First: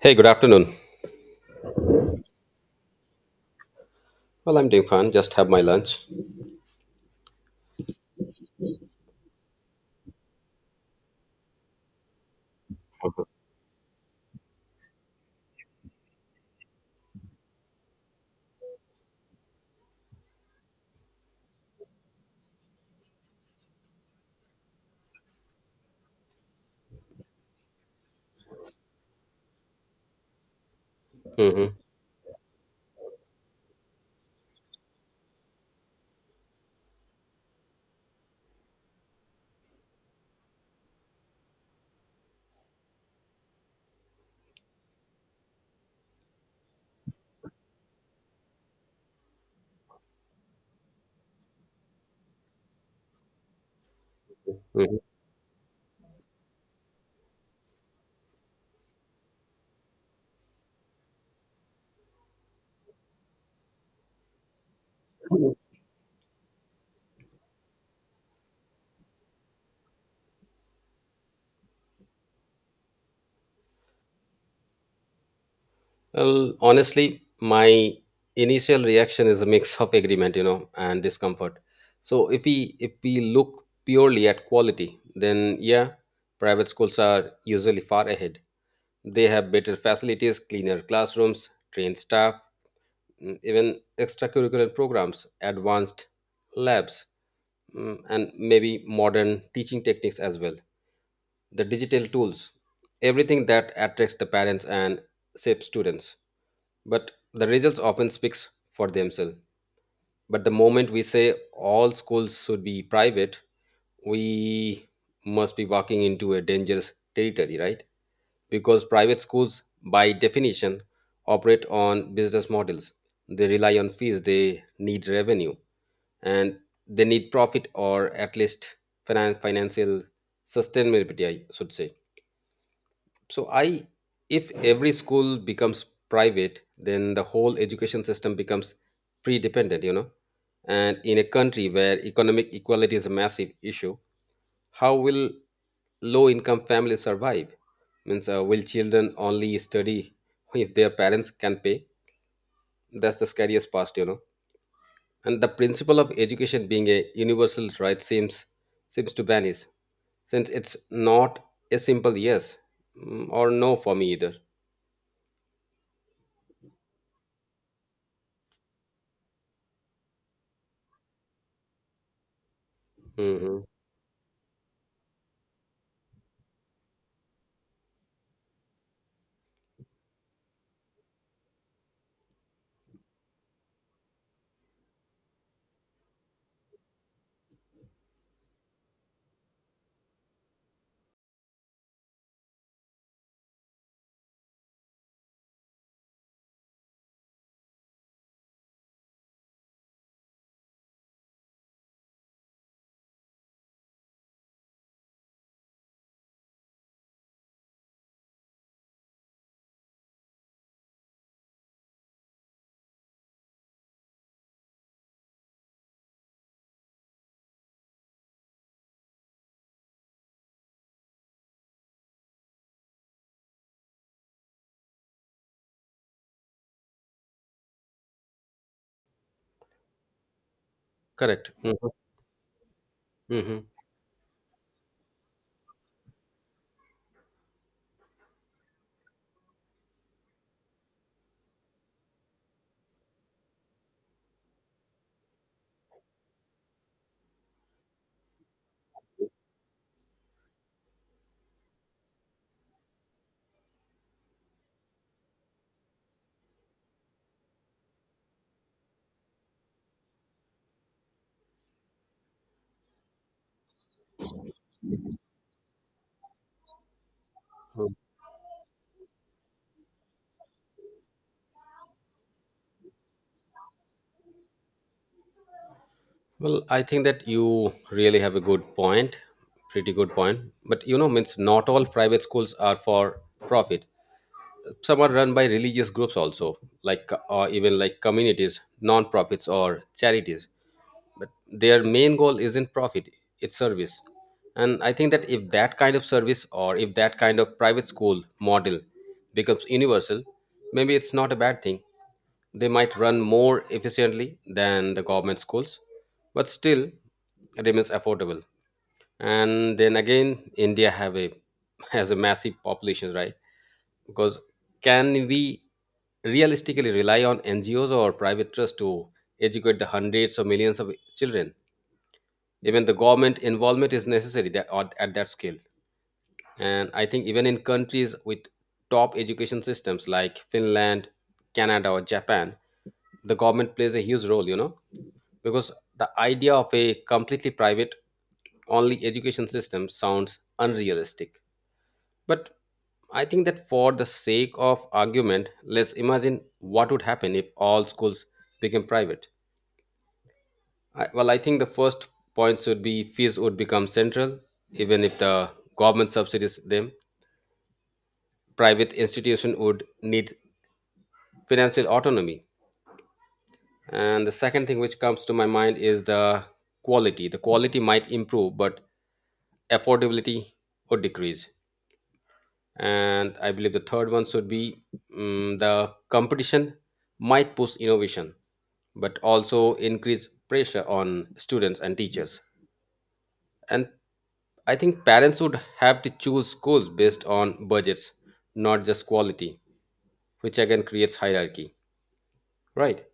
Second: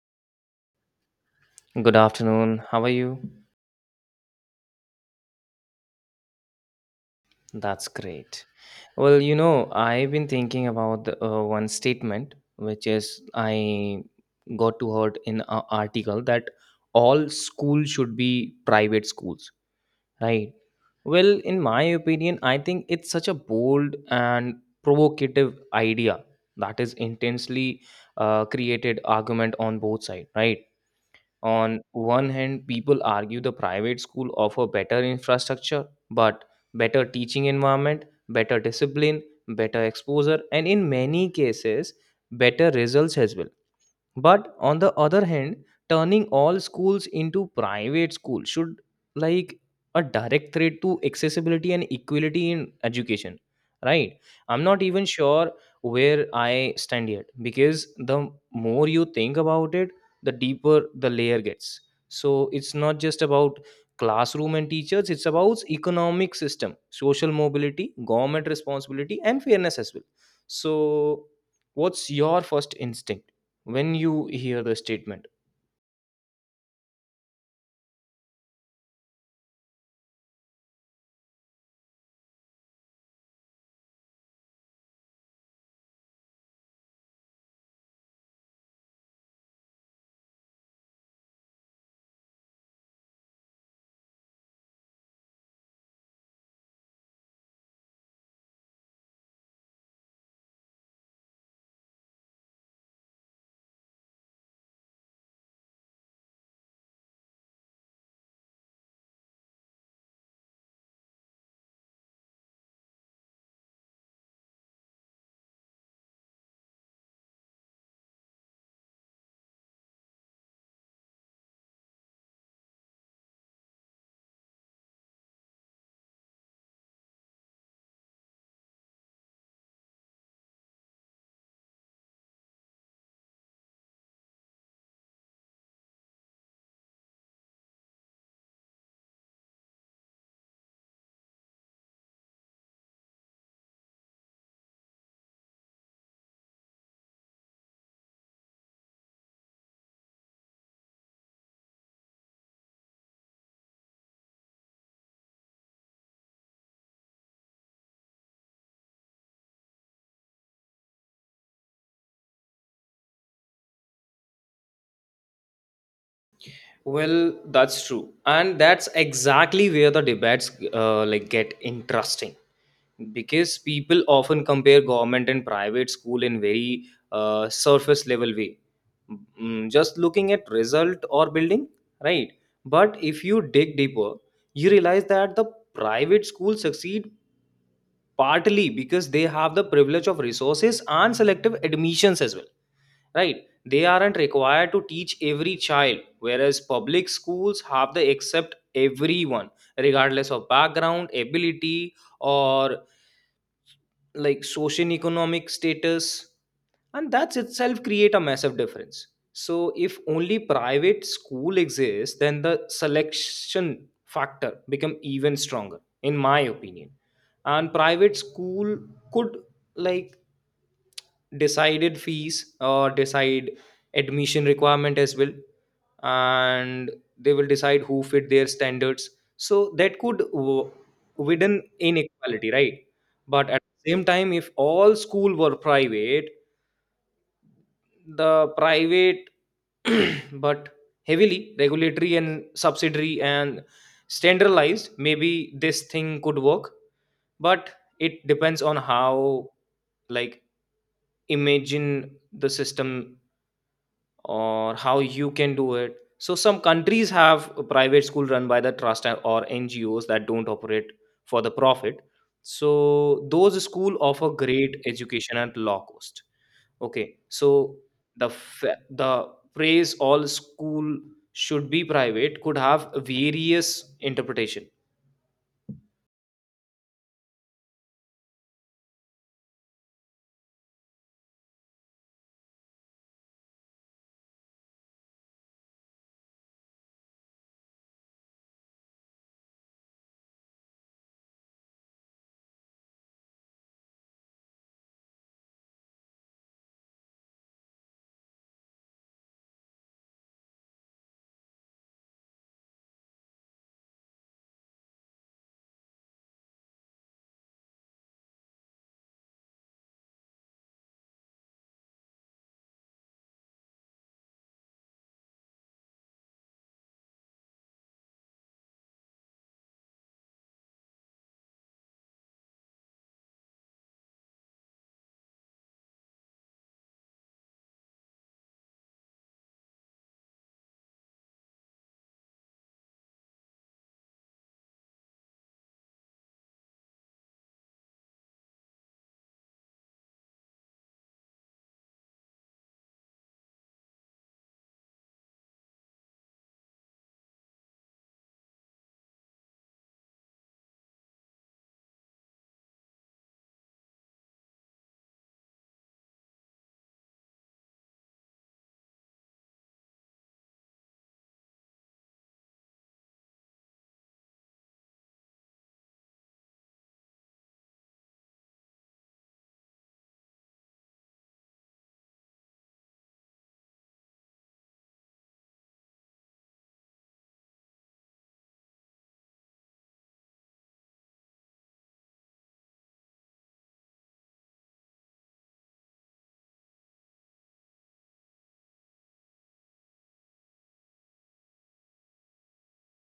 Hey, good afternoon. Good afternoon. How are you? Well, I'm doing fine. Just have my lunch. That's great. I've been thinking about the one statement, which is I got to heard in an article that all schools should be private schools, right? Well, in my opinion, I think it's such a bold and provocative idea that is intensely created argument on both sides, right? Hmm. On one hand, people argue the private school offer better infrastructure, but better teaching environment, better discipline, better exposure, and in many cases, better results as well, but on the other hand, turning all schools into private schools should like a direct threat to accessibility and equality in education, right? I'm not even Hmm. sure where I stand yet, because the more you think about it, the deeper the layer gets. So it's not just about classroom and teachers, it's about economic system, social mobility, government responsibility, and fairness as well. So what's your first instinct when you hear the statement? Well, honestly, my initial reaction is a mix of agreement, you know, and discomfort. So if we look purely at quality, then yeah, private schools are usually far ahead. They have better facilities, cleaner classrooms, trained staff, even extracurricular programs, advanced labs, and maybe modern teaching techniques as well. The digital tools, everything that attracts the parents and shapes students. But the results often speaks for themselves. But the moment we say all schools should be private, we must be walking into a dangerous territory, right? Because private schools, by definition, operate on business models. They rely on fees, they need revenue, and they need profit or at least financial sustainability, I should say. So I, if every school becomes private, then the whole education system becomes pre-dependent, you know. And in a country where economic equality is a massive issue, how will low-income families survive? Means will children only study if their parents can pay? That's the scariest part, you know. And the principle of education being a universal right seems to vanish, since it's not a simple yes, or no for me either. Well, that's true, and that's exactly where the debates like get interesting because Mhm. people often compare government and private school in very surface level way. Mm, just looking at result or building, right? But if you dig deeper, you realize that the private schools succeed partly because they have the privilege of resources and selective admissions as well, right? They aren't required to teach every child, whereas public schools have the accept everyone regardless of background ability or like social economic status, and that's itself create a massive difference. So if only private school exists, then the selection factor become even stronger in my opinion. And private school could like decided fees or decide admission requirement as well, and they will decide who fit their standards. So that could Correct. widen Mhm, inequality, right? But at mhm, the same time, if all school were private, the private but heavily regulatory and subsidiary and standardized, maybe this thing could work. But it depends on how, like, imagine the system or how you can do it. So some countries have a private school run by the trust or NGOs that don't operate for the profit. So those school offer great education at low cost. Okay, so mhm. The phrase all school should be private could have various interpretation, Well, I think that you really have a good point, pretty good point. But you know, means not all private schools are for profit. Some are run by religious groups also, like or even like communities, non-profits or charities. But their main goal isn't profit, it's service. And I think that if that kind of service or if that kind of private school model becomes universal, maybe it's not a bad thing. They might run more efficiently than the government schools, but still remains affordable. And then again, India have a has a massive population, right? Because can we realistically rely on NGOs or private trust to educate the hundreds or millions of children? Even the government involvement is necessary that at that scale. And I think even in countries with top education systems like Finland, Canada or Japan, the government plays a huge role, you know, because the idea of a completely private only education system sounds unrealistic. But I think that for the sake of argument, let's imagine what would happen if all schools became private. I, well, I think the first point should be fees would become central. Even if the government subsidies them, private institution would need financial autonomy. And the second thing which comes to my mind is the quality. The quality might improve, but affordability would decrease. And I believe the third one should be the competition might push innovation, but also increase pressure on students and teachers. And I think parents would have to choose schools based on budgets, not just quality, which again creates hierarchy, right?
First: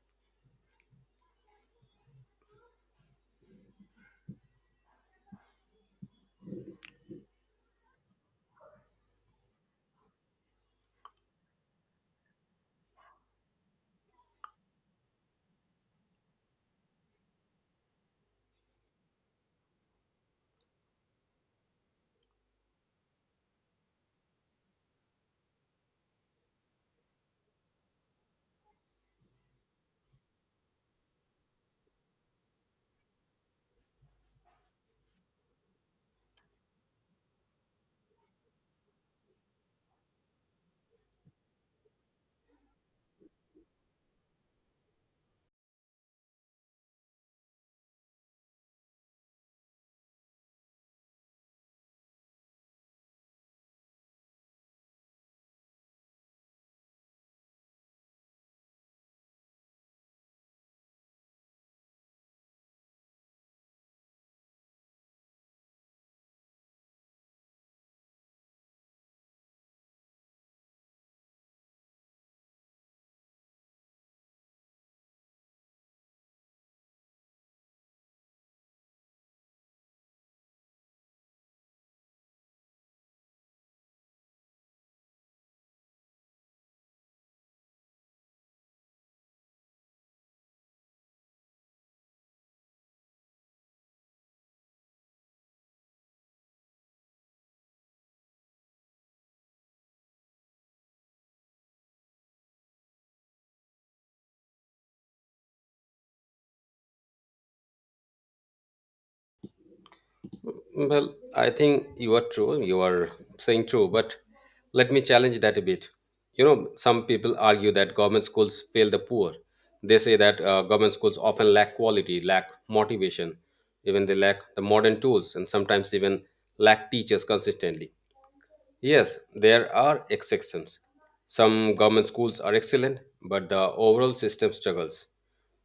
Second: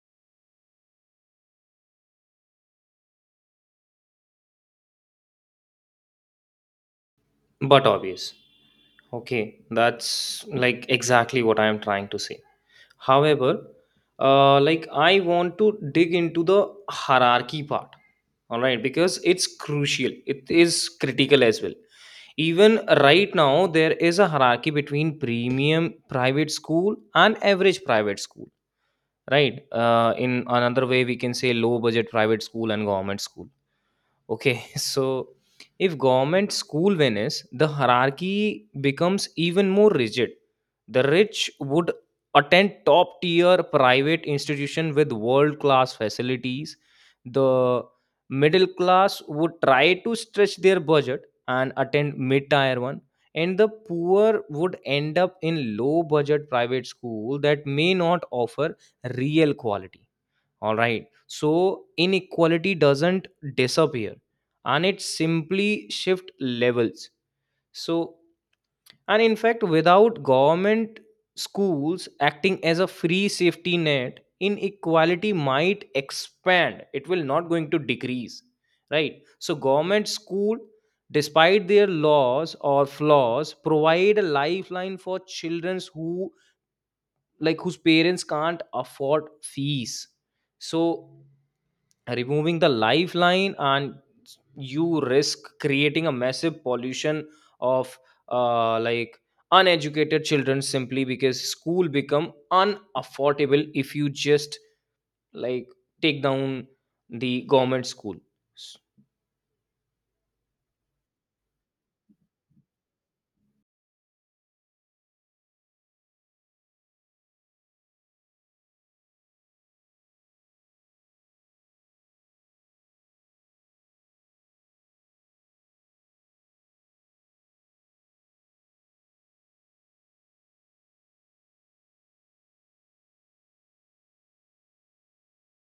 but obvious. Okay, that's like exactly what I am trying to say. However, like I want to dig into the hierarchy part, all right, because it's crucial. It is critical as well. Even right now, there is a hierarchy between premium private school and average private school, right? In another way, we can say low budget private school and government school. Okay, so if government school vanish, the hierarchy becomes even more rigid. The rich would attend top tier private institution with world class facilities. The middle class would try to stretch their budget and attend mid tier one. And the poor would end up in low budget private school that may not offer real quality. All right, so inequality doesn't disappear, and it simply shift levels. So, and in fact, without government schools acting as a free safety net, inequality might expand, it will not going to decrease, right? So government school, despite their laws or flaws, provide a lifeline for children who, like, whose parents can't afford fees. So removing the lifeline, and you risk creating a massive pollution of like uneducated children simply because school become unaffordable if you just like take down the government school. Well, I think you are true. You are saying true, but let me challenge that a bit. You know, some people argue that government schools fail the poor. They say that government schools often lack quality, lack motivation, even they lack the modern tools, and sometimes even lack teachers consistently. Yes, there are exceptions. Some government schools are excellent, but the overall system struggles.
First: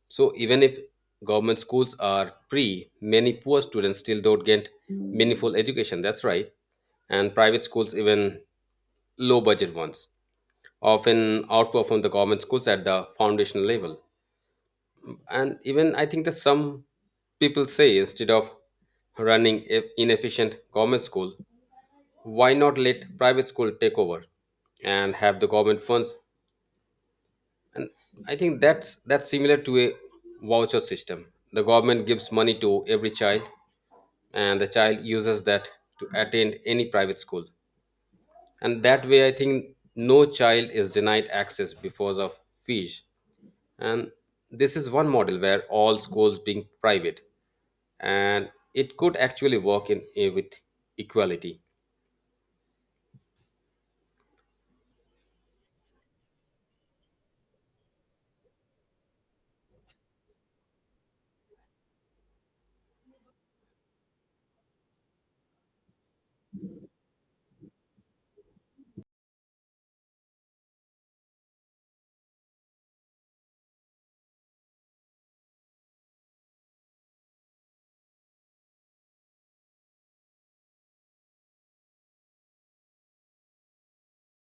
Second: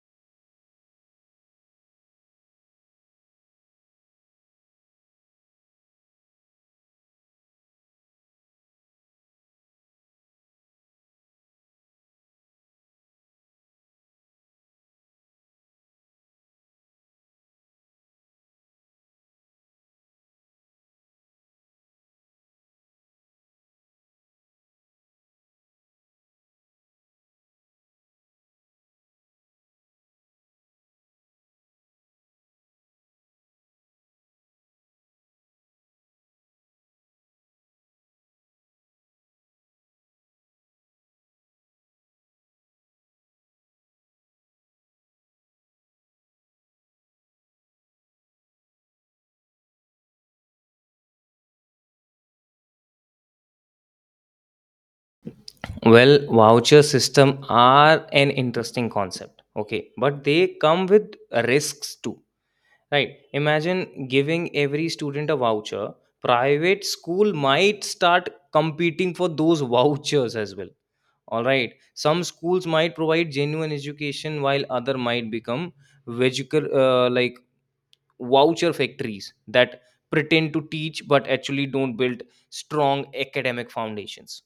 So even if government schools are free, many poor students still don't get meaningful education. That's right. And private schools, even low budget ones, often outperform the government schools at the foundational level. And even I think that some people say instead of running a inefficient government school, why not let private school take over and have the government funds. I think that's similar to a voucher system. The government gives money to every child, and the child uses that to attend any private school. And that way, I think no child is denied access because of fees. And this is one model where all schools being private, and it could actually work in eh, with equality. Well, voucher system are an interesting concept, okay, but they come with risks too. Right. Imagine giving every student a voucher. Private school might start competing for those vouchers as well. All right. Some schools might provide genuine education while other might become vehicle like voucher factories that pretend to teach but actually don't build strong academic foundations.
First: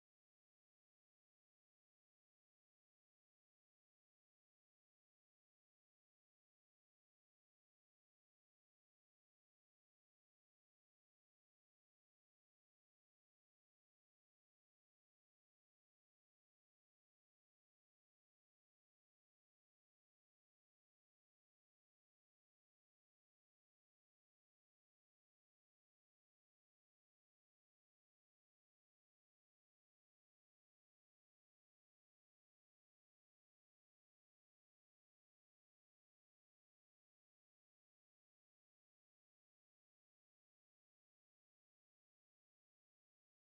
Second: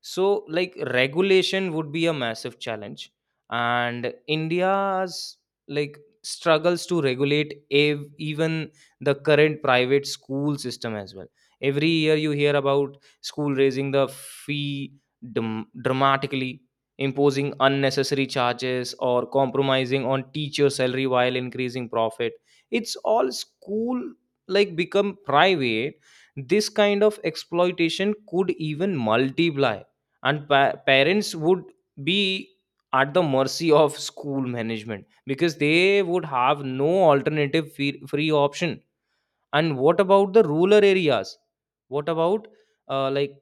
So, like, regulation would be a massive challenge, and India's like struggles to regulate even the current private school system as well. Every year you hear about school raising the fee dramatically, imposing unnecessary charges, or compromising on teacher salary while increasing profit. It's all school like become private, this kind of exploitation could even multiply, and parents would be at the mercy of school management because they would have no alternative free option. And what about the rural areas? What about like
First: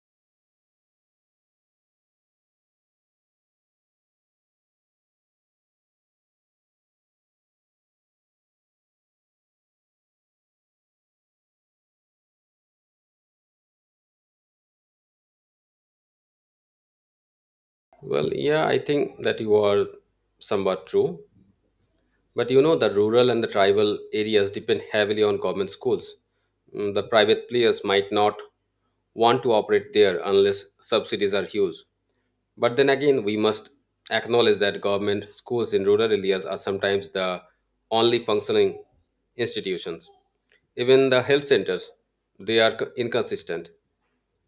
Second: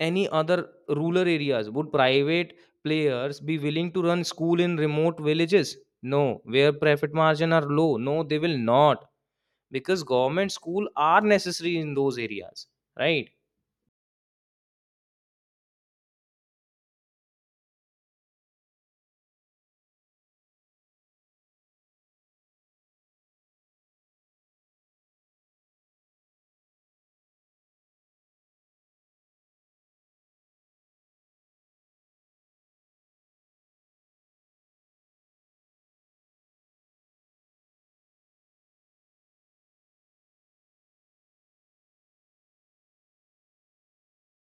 any other rural areas, would private players be willing to run school in remote villages? No, where profit margin are low, no, they will not, because government school are necessary in those areas, right? Well, yeah, I think that you are somewhat true. But you know, the rural and the tribal areas depend heavily on government schools. Mm, the private players might not want to operate there unless subsidies are huge. But then again, we must acknowledge that government schools in rural areas are sometimes the only functioning institutions. Even the health centers, they are inconsistent,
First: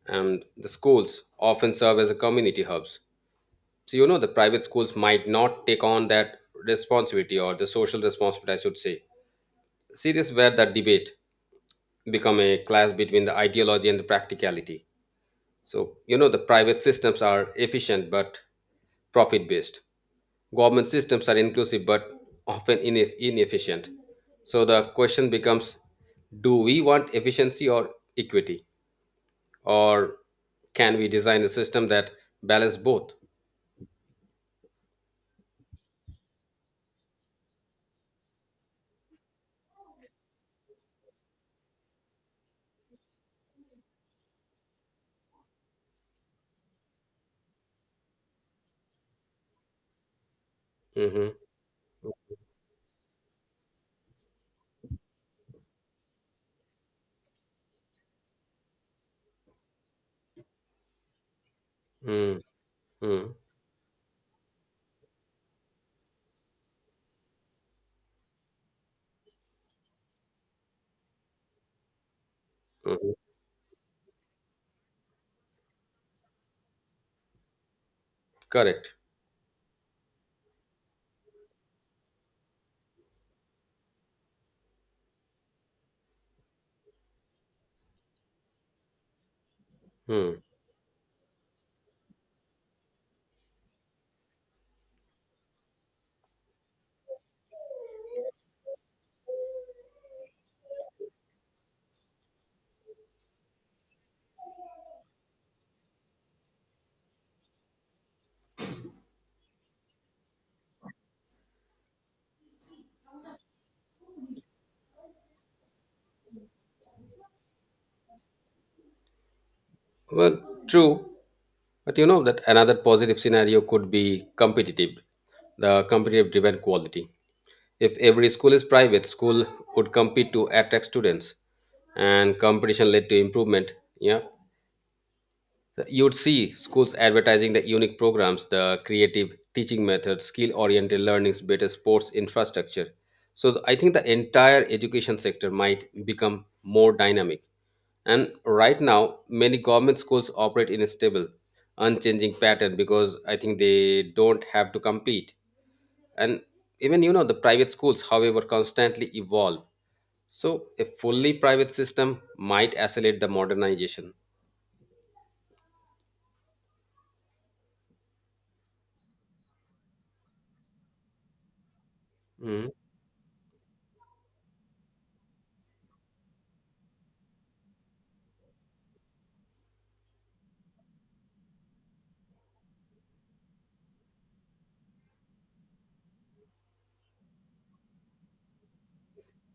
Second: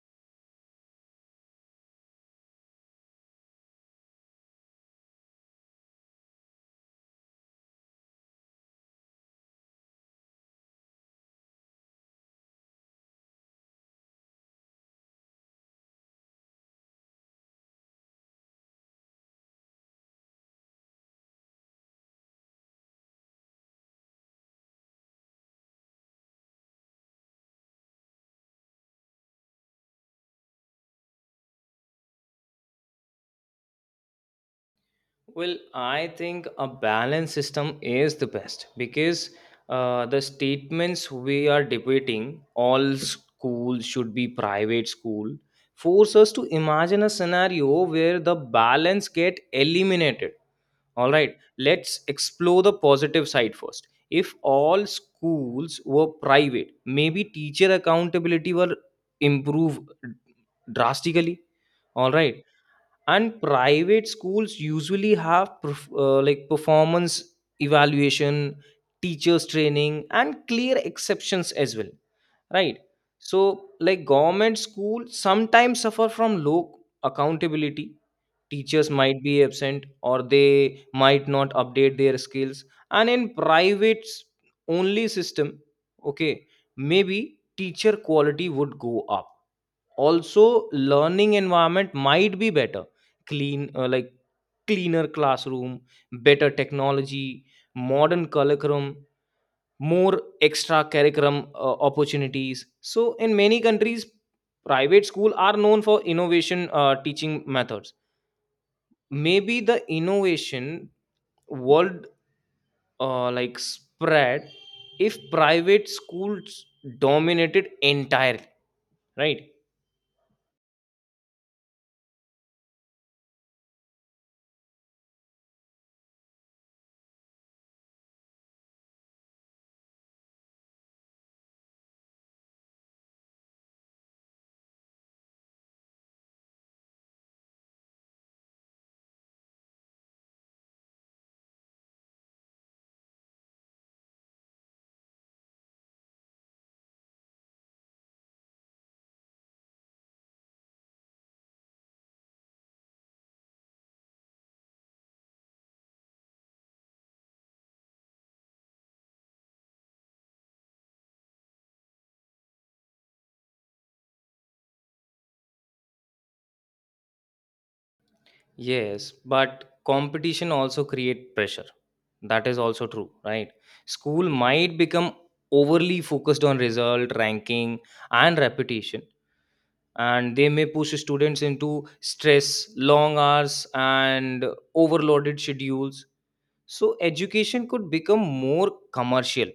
and the schools often serve as a community hubs. So you know, the private schools might not take on that responsibility or the social responsibility, I should say, series where the debate become a clash between the ideology and the practicality. So, you know, the private systems are efficient but profit based. Government systems are inclusive but often inefficient. So the question becomes, do we want efficiency or equity? Or can we design a system that balance both? Well, I think a balanced system is the best because the statements we are debating, all school should be private school, force us to imagine a scenario where the balance get eliminated. All Hmm. right, let's explore the positive side first. If all schools were private, maybe teacher accountability were improve drastically, all right. Mm-hmm. And private schools usually have like performance evaluation, teachers training, and clear exceptions as well, right? Mm-hmm. So, like, government school sometimes suffer from low accountability, teachers Correct. might be absent or they might not update their skills. And in only system, okay, maybe teacher quality would go up, Hmm. also learning environment might be better. Clean like cleaner classroom, better technology, modern curriculum, more extra curriculum opportunities. So in many countries, private school are known for innovation teaching methods. Maybe the innovation world like spread if private schools dominated entirely, right? Well, true. But you know that another positive scenario could be competitive, the competitive driven quality. If every school is private, school would compete to attract students, and competition led to improvement. Yeah, you would see schools advertising the unique programs, the creative teaching methods, skill oriented learnings, better sports infrastructure. So I think the entire education sector might become more dynamic. And right now, many government schools operate in a stable, unchanging pattern because I think they don't have to compete. And even, you know, the private schools, however, constantly evolve. So a fully private system might accelerate the modernization. Yes, but competition also create pressure. That is Mhm. also true, right? School might become overly focused on result, ranking, and reputation, and they may push students into stress, long hours, and overloaded schedules. So education could become more commercial,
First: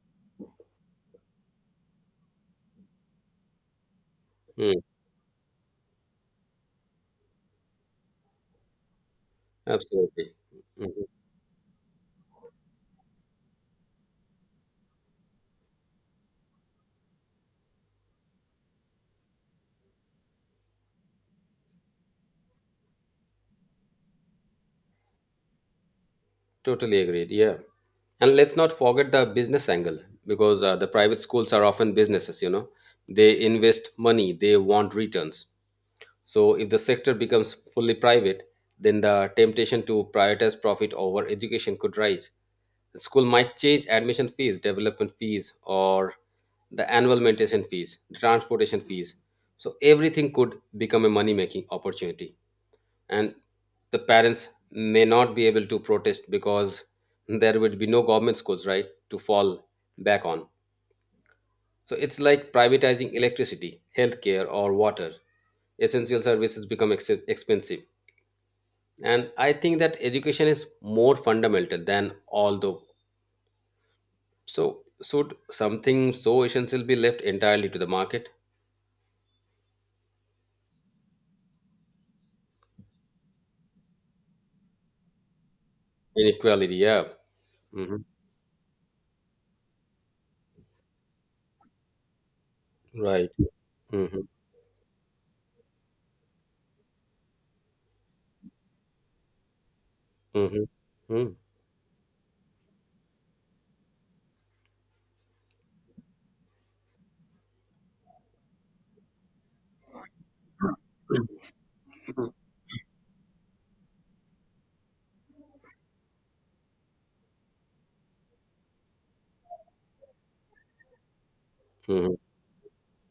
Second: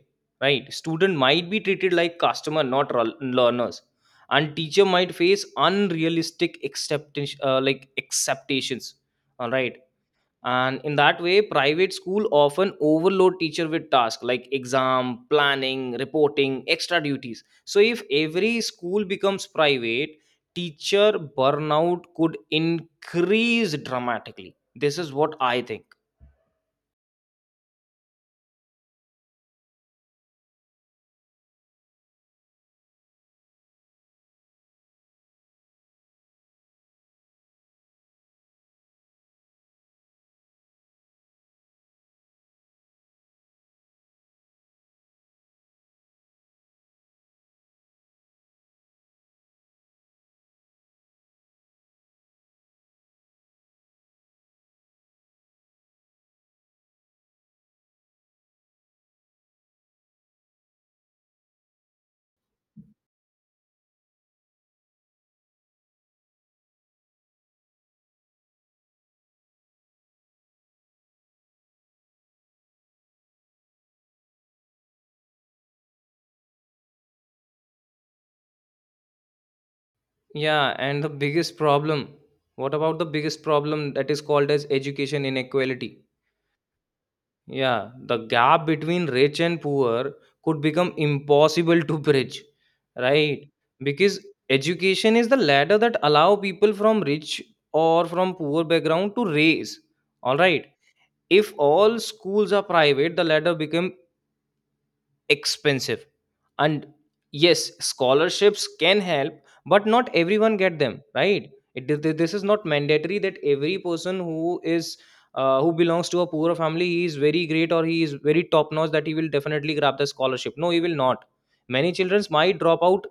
right? Student might be treated like customer, not learners, and teacher might face unrealistic like acceptations, all right. Absolutely. And in Mhm. that way, private school often overload teacher with tasks like exam planning, reporting, extra duties. So if every school becomes private, teacher burnout could increase dramatically, this is what I think. Totally agreed. Yeah. And let's not forget the business angle, because the private schools are often businesses, you know, they invest money, they want returns. So if the sector becomes fully private, then the temptation to prioritize profit over education could rise. The school might change admission fees, development fees, or the annual maintenance fees, transportation fees. So everything could become a money making opportunity. And the parents may not be able to protest because there would be no government schools right to fall back on. So it's like privatizing electricity, healthcare or water, essential services become expensive. And I think that education is more fundamental than all the. So should something so essential be left entirely to the market? Yeah, and the biggest problem, what about the biggest problem that is called as education inequality? Inequality, yeah. Yeah, Hmm. the gap between rich and poor could become impossible to bridge, Right. right? Hmm. Because education is the ladder that allow people from rich or from poor background to raise. All Hmm. right. Hmm. If all schools are private, the ladder become expensive, and yes, scholarships can help, but not everyone get them, right? It, this is not mandatory that every person who is who belongs to a poorer family, he is very great or he is very top notch that he will definitely grab the scholarship. No, he will not. Many Hmm. children might drop out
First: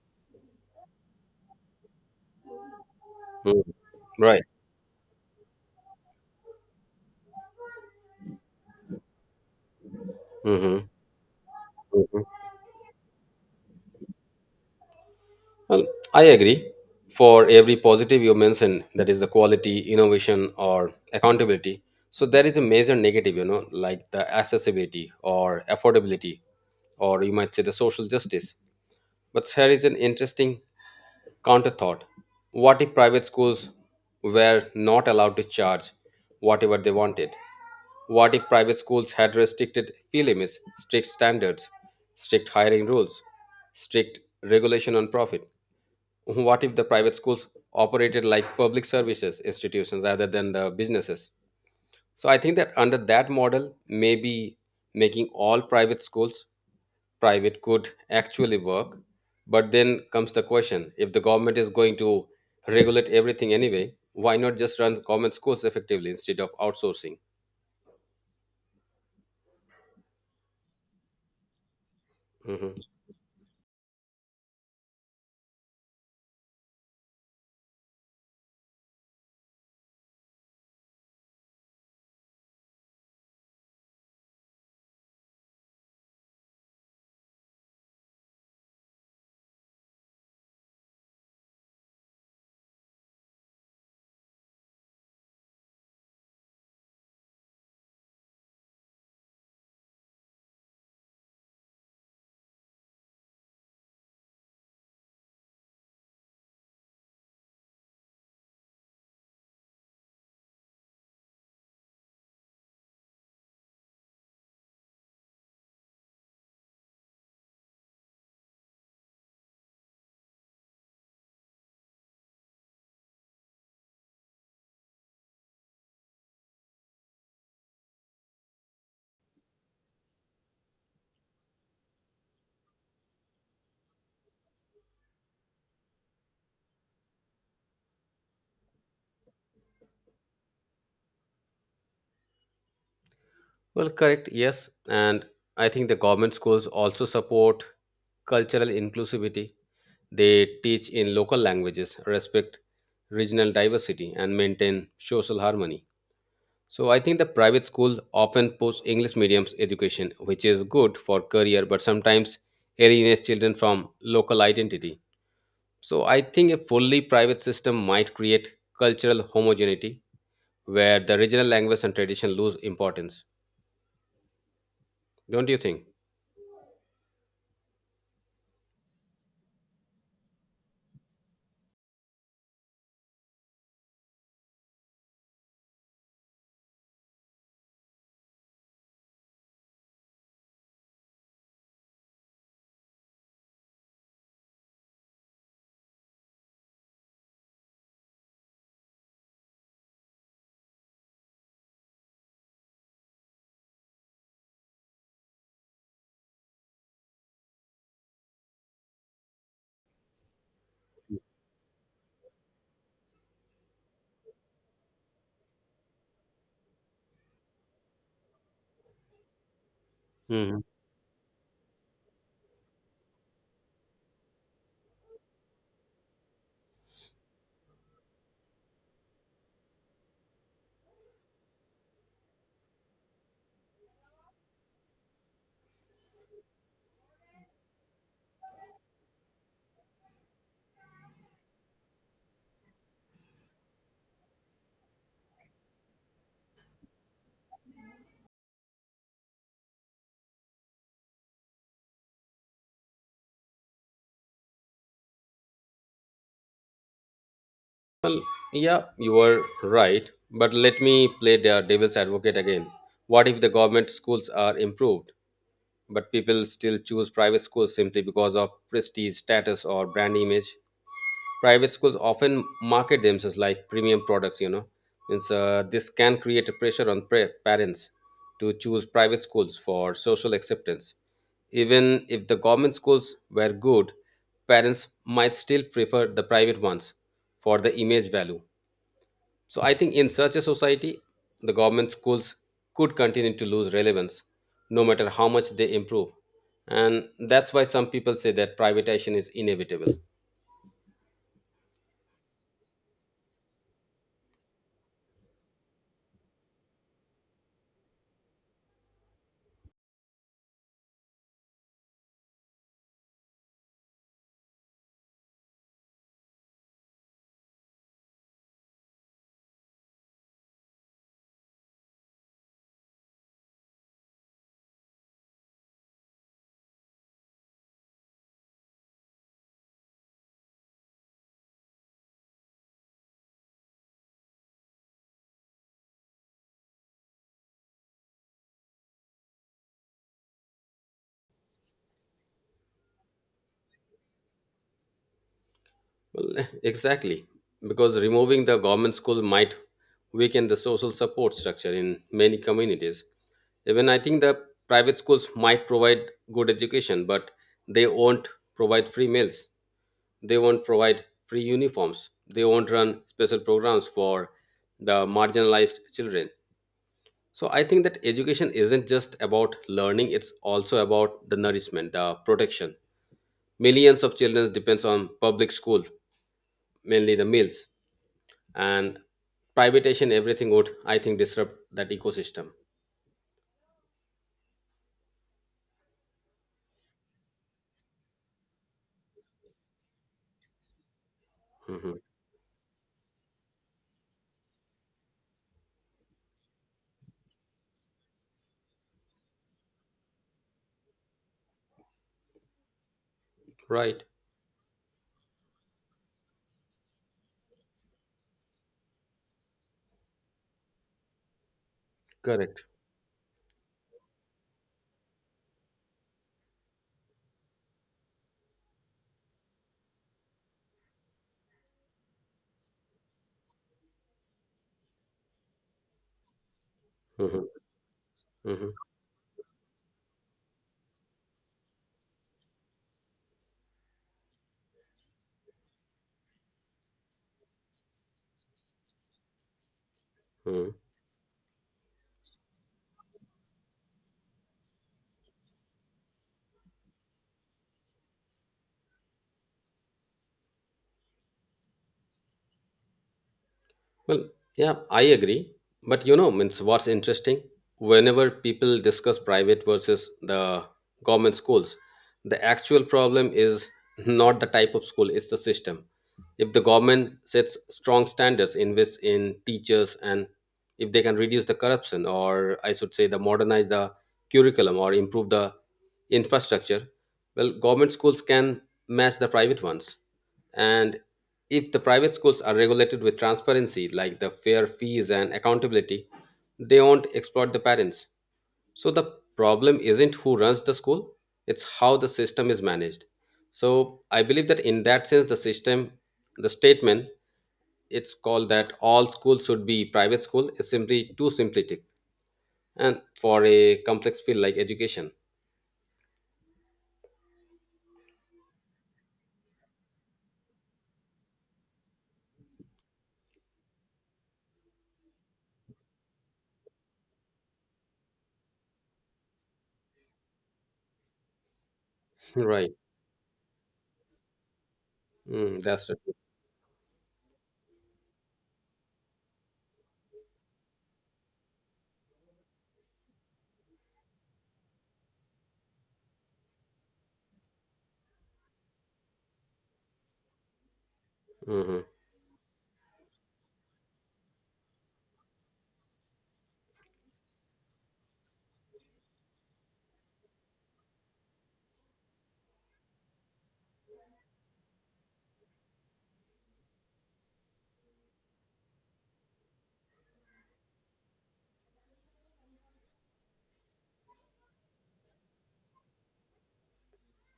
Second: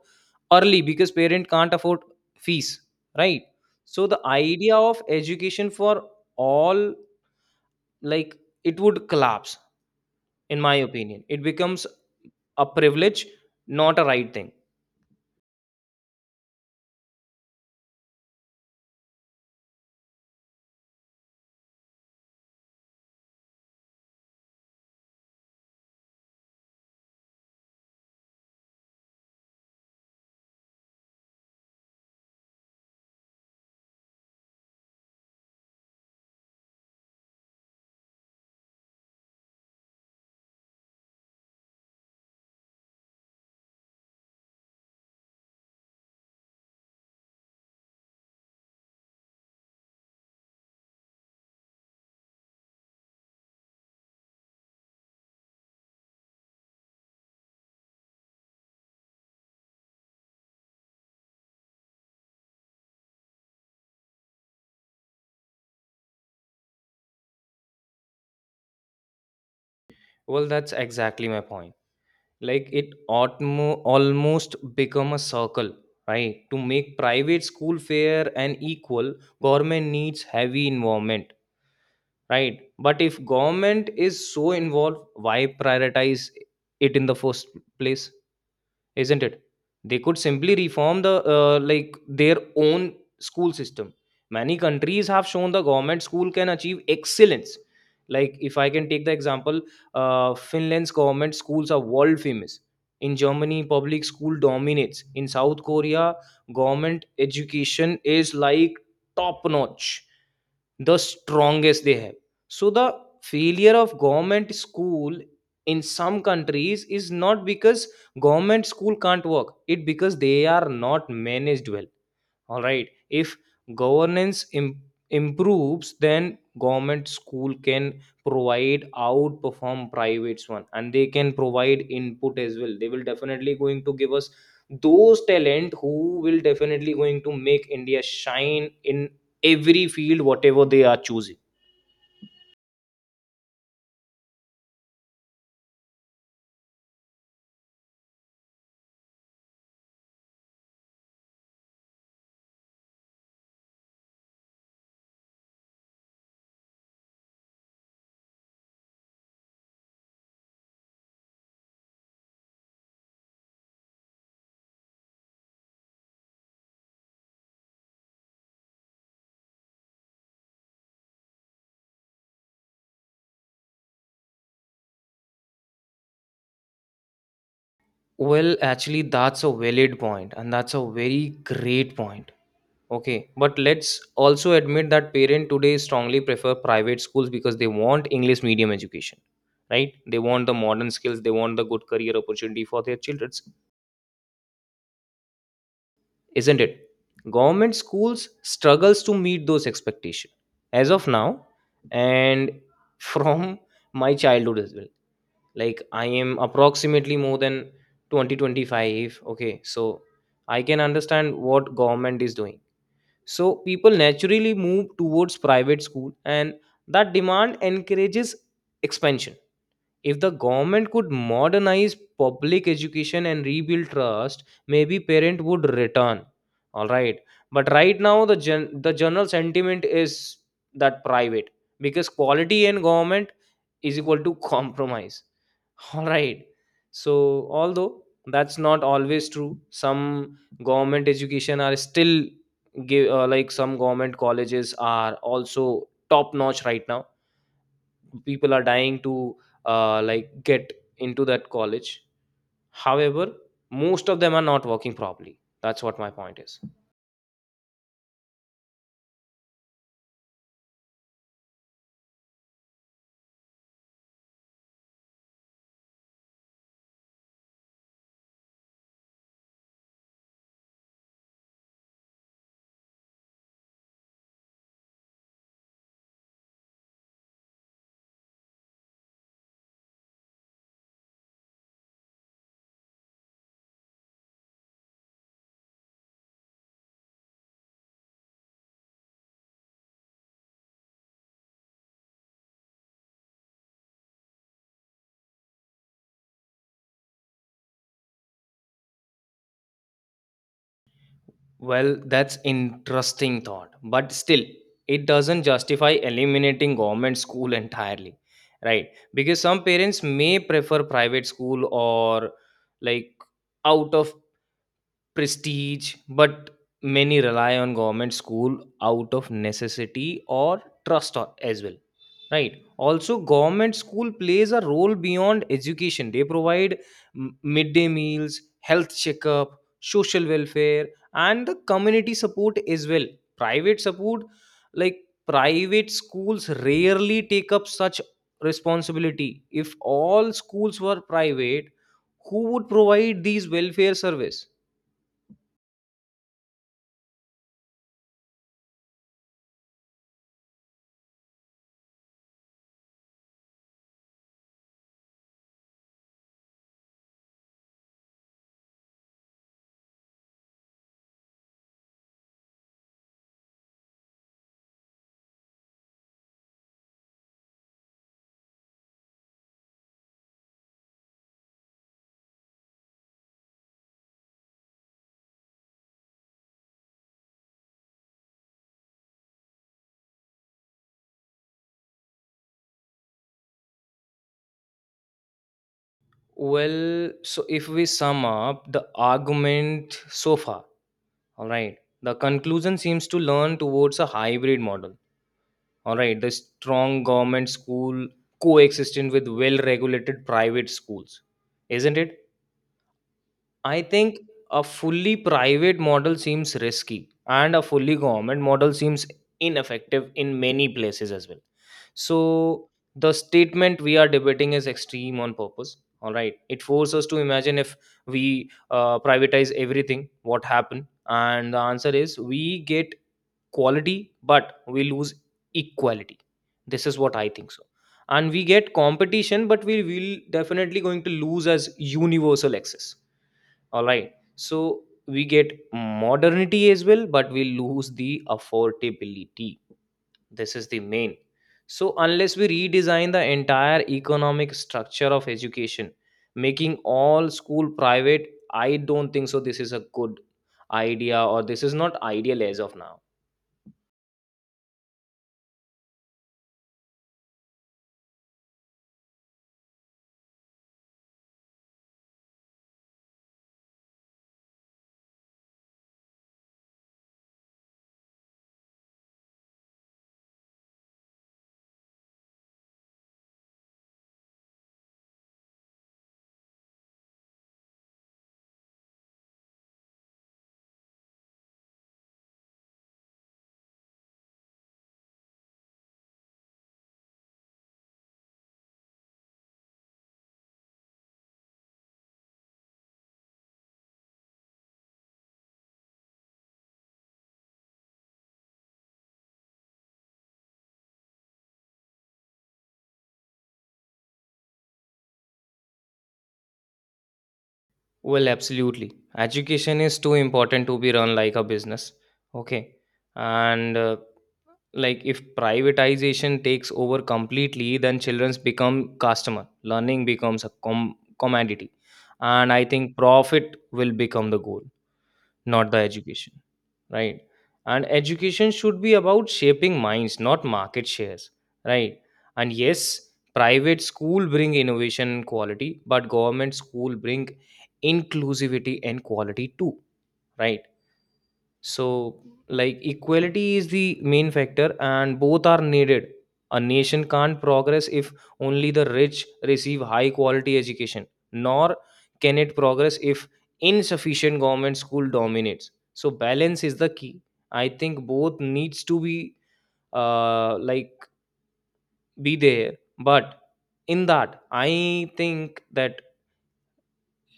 early because parent can't afford fees, right? Hmm. So the Right. idea of education for all, like, it would collapse, in my Hmm. opinion. It becomes a privilege, not a right thing. Well, I agree. For every positive you mentioned, that is the quality, innovation, or accountability. So there is a major negative, you know, like the accessibility or affordability, or you might say the social justice. But here is an interesting counter thought. What if private schools were not allowed to charge whatever they wanted? What if private schools had restricted fee limits, strict standards, strict hiring rules, strict regulation on profit? What if the private schools operated like public services institutions rather than the businesses? So I think that under that model, maybe making all private schools private could actually work. But then comes the question, if the government is going to regulate everything anyway, why not just run government schools effectively instead of outsourcing? Well, that's exactly my point, like Mhm. it ought almost become a circle, right? To make private school fair and equal, government needs heavy involvement, right? But if government is so involved, why prioritize it in the first place, isn't it? They could simply reform the like their own school system. Many countries have shown the government school can achieve excellence, like if I can take the example, Finland's government schools are world famous, in Germany public school dominates, in South Korea government education is like top notch, the strongest they have. So the failure of government school in some countries is not because government school can't work, it because they are not managed well. All right, if governance Im- improves, then government school can provide outperform private one, and they can provide input as well, they will definitely going to give us those talent who will definitely going to make India shine in every field whatever they are choosing. Well, correct, yes. And I think the government schools also support cultural inclusivity. They teach in local languages, respect regional diversity, and maintain social harmony. So I think the private schools often push English medium's education, which is good for career, but sometimes alienates children from local identity. So I think a fully private system might create cultural homogeneity where the regional language and tradition lose importance. Don't you think? Well, actually that's a valid point, and that's a very great point. Okay, but let's also admit that parents today strongly prefer private schools because they want English medium education, right? They want the modern skills, they want the good career opportunity for their children, isn't it? Government schools struggles to meet those expectations as of now, and from my childhood as well. Like I am approximately more than twenty twenty five. Okay, so I can understand what government is doing, so people naturally move towards private school, and that demand encourages expansion. If the Mhm. government could modernize public education and rebuild trust, maybe parent would return. All right, but right now the general sentiment is that private, because quality, and government is equal to compromise. All right, so although that's not always true, some government education are still give like, some government colleges are also top notch right now. People are dying to like, get into that college. However, most of them are not working properly. That's what my point is. Well, yeah, you are right. But let me play the devil's advocate again. What if the government schools are improved, but people still choose private schools simply because of prestige, status, or brand image? Private schools often market themselves like premium products, you know. Means, this can create a pressure on parents to choose private schools for social acceptance. Even if the government schools were good, parents might still prefer the private ones for the image value. So I think in such a society, the government schools could continue to lose relevance no matter how much they improve. And that's why some people say that privatization is inevitable. Well, that's interesting thought, but still it doesn't justify eliminating government school entirely, right? Because some parents may prefer private school or, like, out of prestige, but many rely on government school out of necessity or trust or- as well. Right. Also, government school plays a role beyond education. They provide midday meals, health checkup, social welfare, and the community support as well. Private support, like private schools, rarely take up such responsibility. If all schools were private, who would provide these welfare service? Well, exactly, because removing the government school might weaken the social support structure in many communities. Even I think the private schools might provide good education, but they won't provide free meals. They won't provide free uniforms. They won't run special programs for the marginalized children. So I think that education isn't just about learning, it's also about the nourishment, the protection. Millions of children depends on public school, mainly the meals. And privatization, everything would, I think, disrupt that ecosystem. Well, so if we sum up the argument so far, all right, Mhm. the conclusion seems to lean towards a hybrid model. All right, the strong government school coexisting with well regulated private schools, isn't it? I Right. think a fully private model seems risky, and a fully government model seems ineffective in many places as well. Correct. So the statement we are debating is extreme on purpose. All right, it forces us to imagine if we privatize everything, what happened? And the answer is, we get quality, but we lose equality. This is what I Mhm. think so. And we Mhm. get competition, but we will definitely going to lose as universal access. All right, so we get modernity as well, but we lose the affordability. This is Mhm. the main. So unless we redesign the entire economic structure of education, making all school private, I don't think so this is a good idea, or this is not ideal as of now. Well, yeah, I agree. But you know, means what's interesting? Whenever people discuss private versus the government schools, the actual problem is not the type of school, it's the system. If the government sets strong standards, invests in teachers, and if they can reduce the corruption, or I should say, the modernize the curriculum or improve the infrastructure, well, government schools can match the private ones. And if the private schools are regulated with transparency, like the fair fees and accountability, they won't exploit the parents. So the problem isn't who runs the school, it's how the system is managed. So I believe that in that sense, the system, the statement, it's called that all schools should be private school is simply too simplistic and for a complex field like education. Well, absolutely. Education is too important to be run like a business. Okay. And like, if privatization takes over completely, then childrens become customer. Learning becomes a commodity. And I Right. think profit will become the goal, Mm, not the that's education, right? And education should be about shaping minds, not market shares, right? And yes, private school bring innovation and quality, but government school bring inclusivity and quality too, right? true. So, like, equality is the main factor, and both are needed. A nation can't progress if only the rich receive high quality education, nor can it progress if insufficient government school dominates. So, balance is the key. I think both needs to be, like, be there, but in that, I think that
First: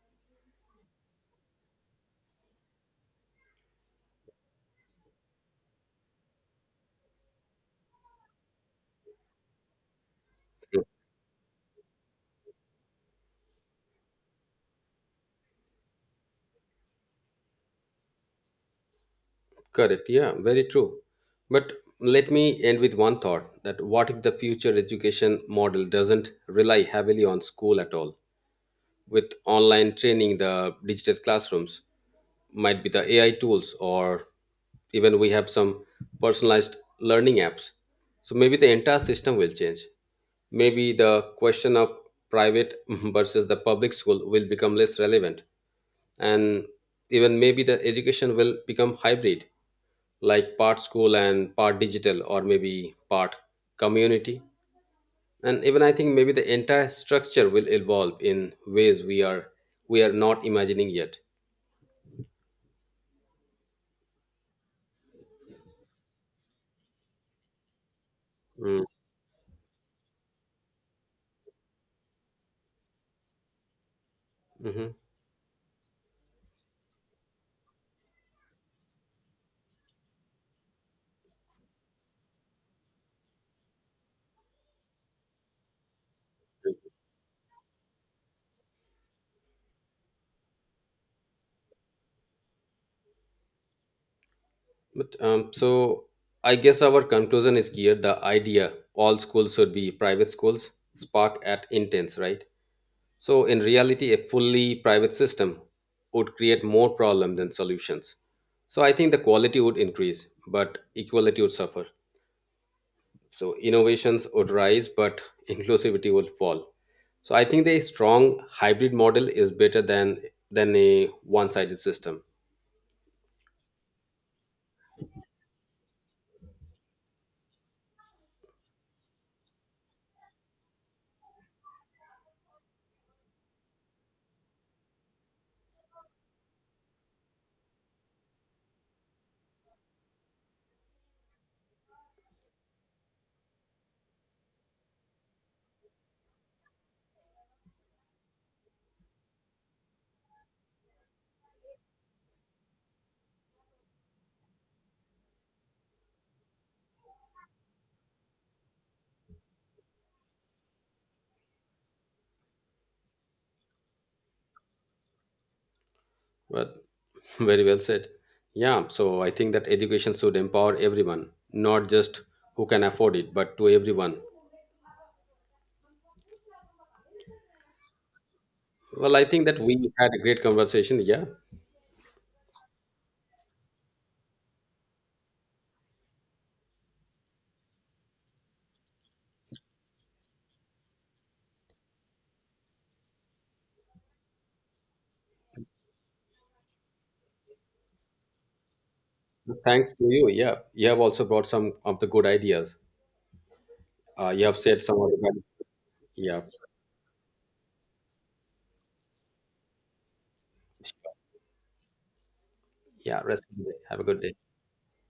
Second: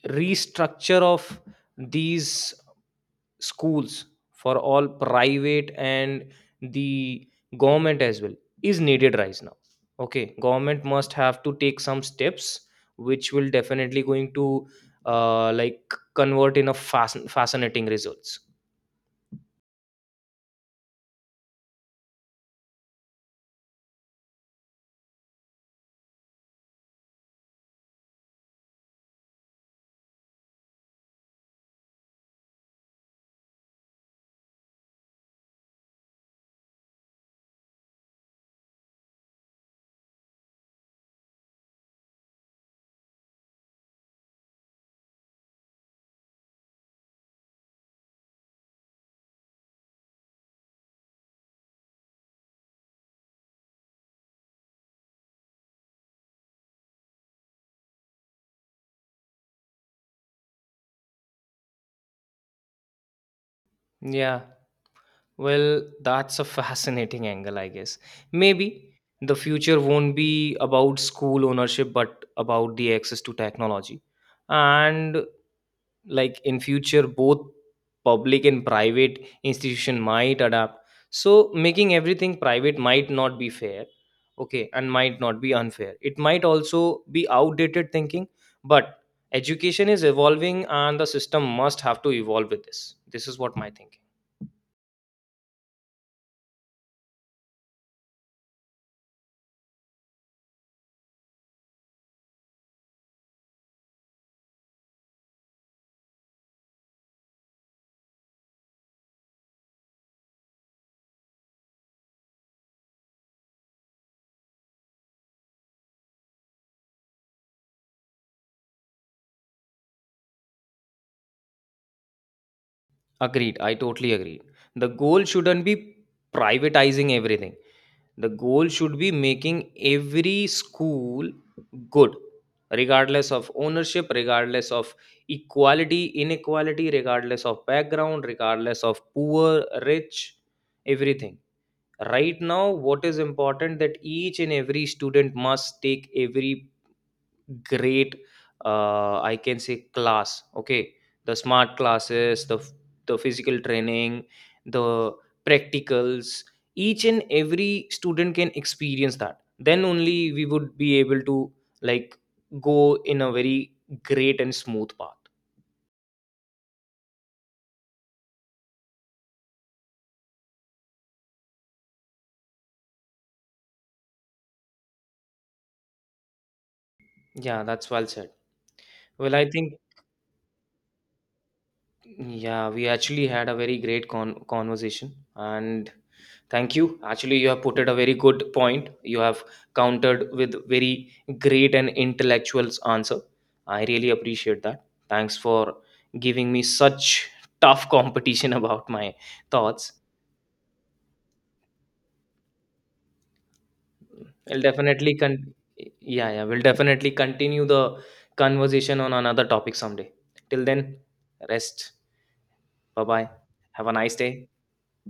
restructure of these schools, for all private and the government as well, is needed right now. Okay, government must have to take some steps which will definitely going to, like, convert in a fascinating results. Correct. Yeah, very true. But let me end with one thought, that what if the future education model doesn't rely heavily on school at all? With online training, the digital classrooms might be the AI tools, or even we have some personalized learning apps. So maybe the entire system will change. Maybe the question of private versus the public school will become less relevant. And even maybe the education will become hybrid, like part school and part digital or maybe part community. And even I think maybe the entire structure will evolve in ways we are not imagining yet. Yeah, well, that's a fascinating angle, I guess. Mm, Maybe the future won't be about school ownership, but about the access to technology. mhm. And, like, in future both public and private institution might adapt. So making everything private might not be fair. Okay, and might not be unfair, it might also be outdated thinking. But education is evolving, and the system must have to evolve with this. Is what my thinking. But so I guess our conclusion is clear. The idea all schools should be private schools spark at intense, right? So in reality, a fully private system would create more problems than solutions. So I think the quality would increase but equality would suffer. So innovations would rise, but inclusivity would fall. So I think the strong hybrid model is better than a one-sided system. Agreed, I totally agreed. The goal shouldn't be privatizing everything. The goal should be making every school good, regardless of ownership, regardless of equality, inequality, regardless of background, regardless of poor, rich, everything. Right now, what is important that each and every student must take every great, I can say, class. Okay, the smart classes, the f- the physical training, the practicals. Each and every student can experience that, then only we would be able to, like, go in a very great and smooth path. But very well said. Yeah, so I think that education should empower everyone, not just who can afford it, but to everyone. Yeah, that's well said. Well, I Well, think I that think, we had a great conversation. Yeah. yeah, we actually had a very great conversation. And thank you. Actually, you have put it a very good point. You have countered with very great and intellectual's answer. I really appreciate that. Thanks for giving me such tough competition about my Thanks thoughts. to you. Yeah. You have also brought some of the good ideas. You have I'll said some of definitely the bad. con- yeah, Yeah. yeah, we'll definitely continue the conversation on another topic someday. Till then, Sure. rest. Yeah. Bye-bye. Rest. In peace. Have a Have a nice good day. day.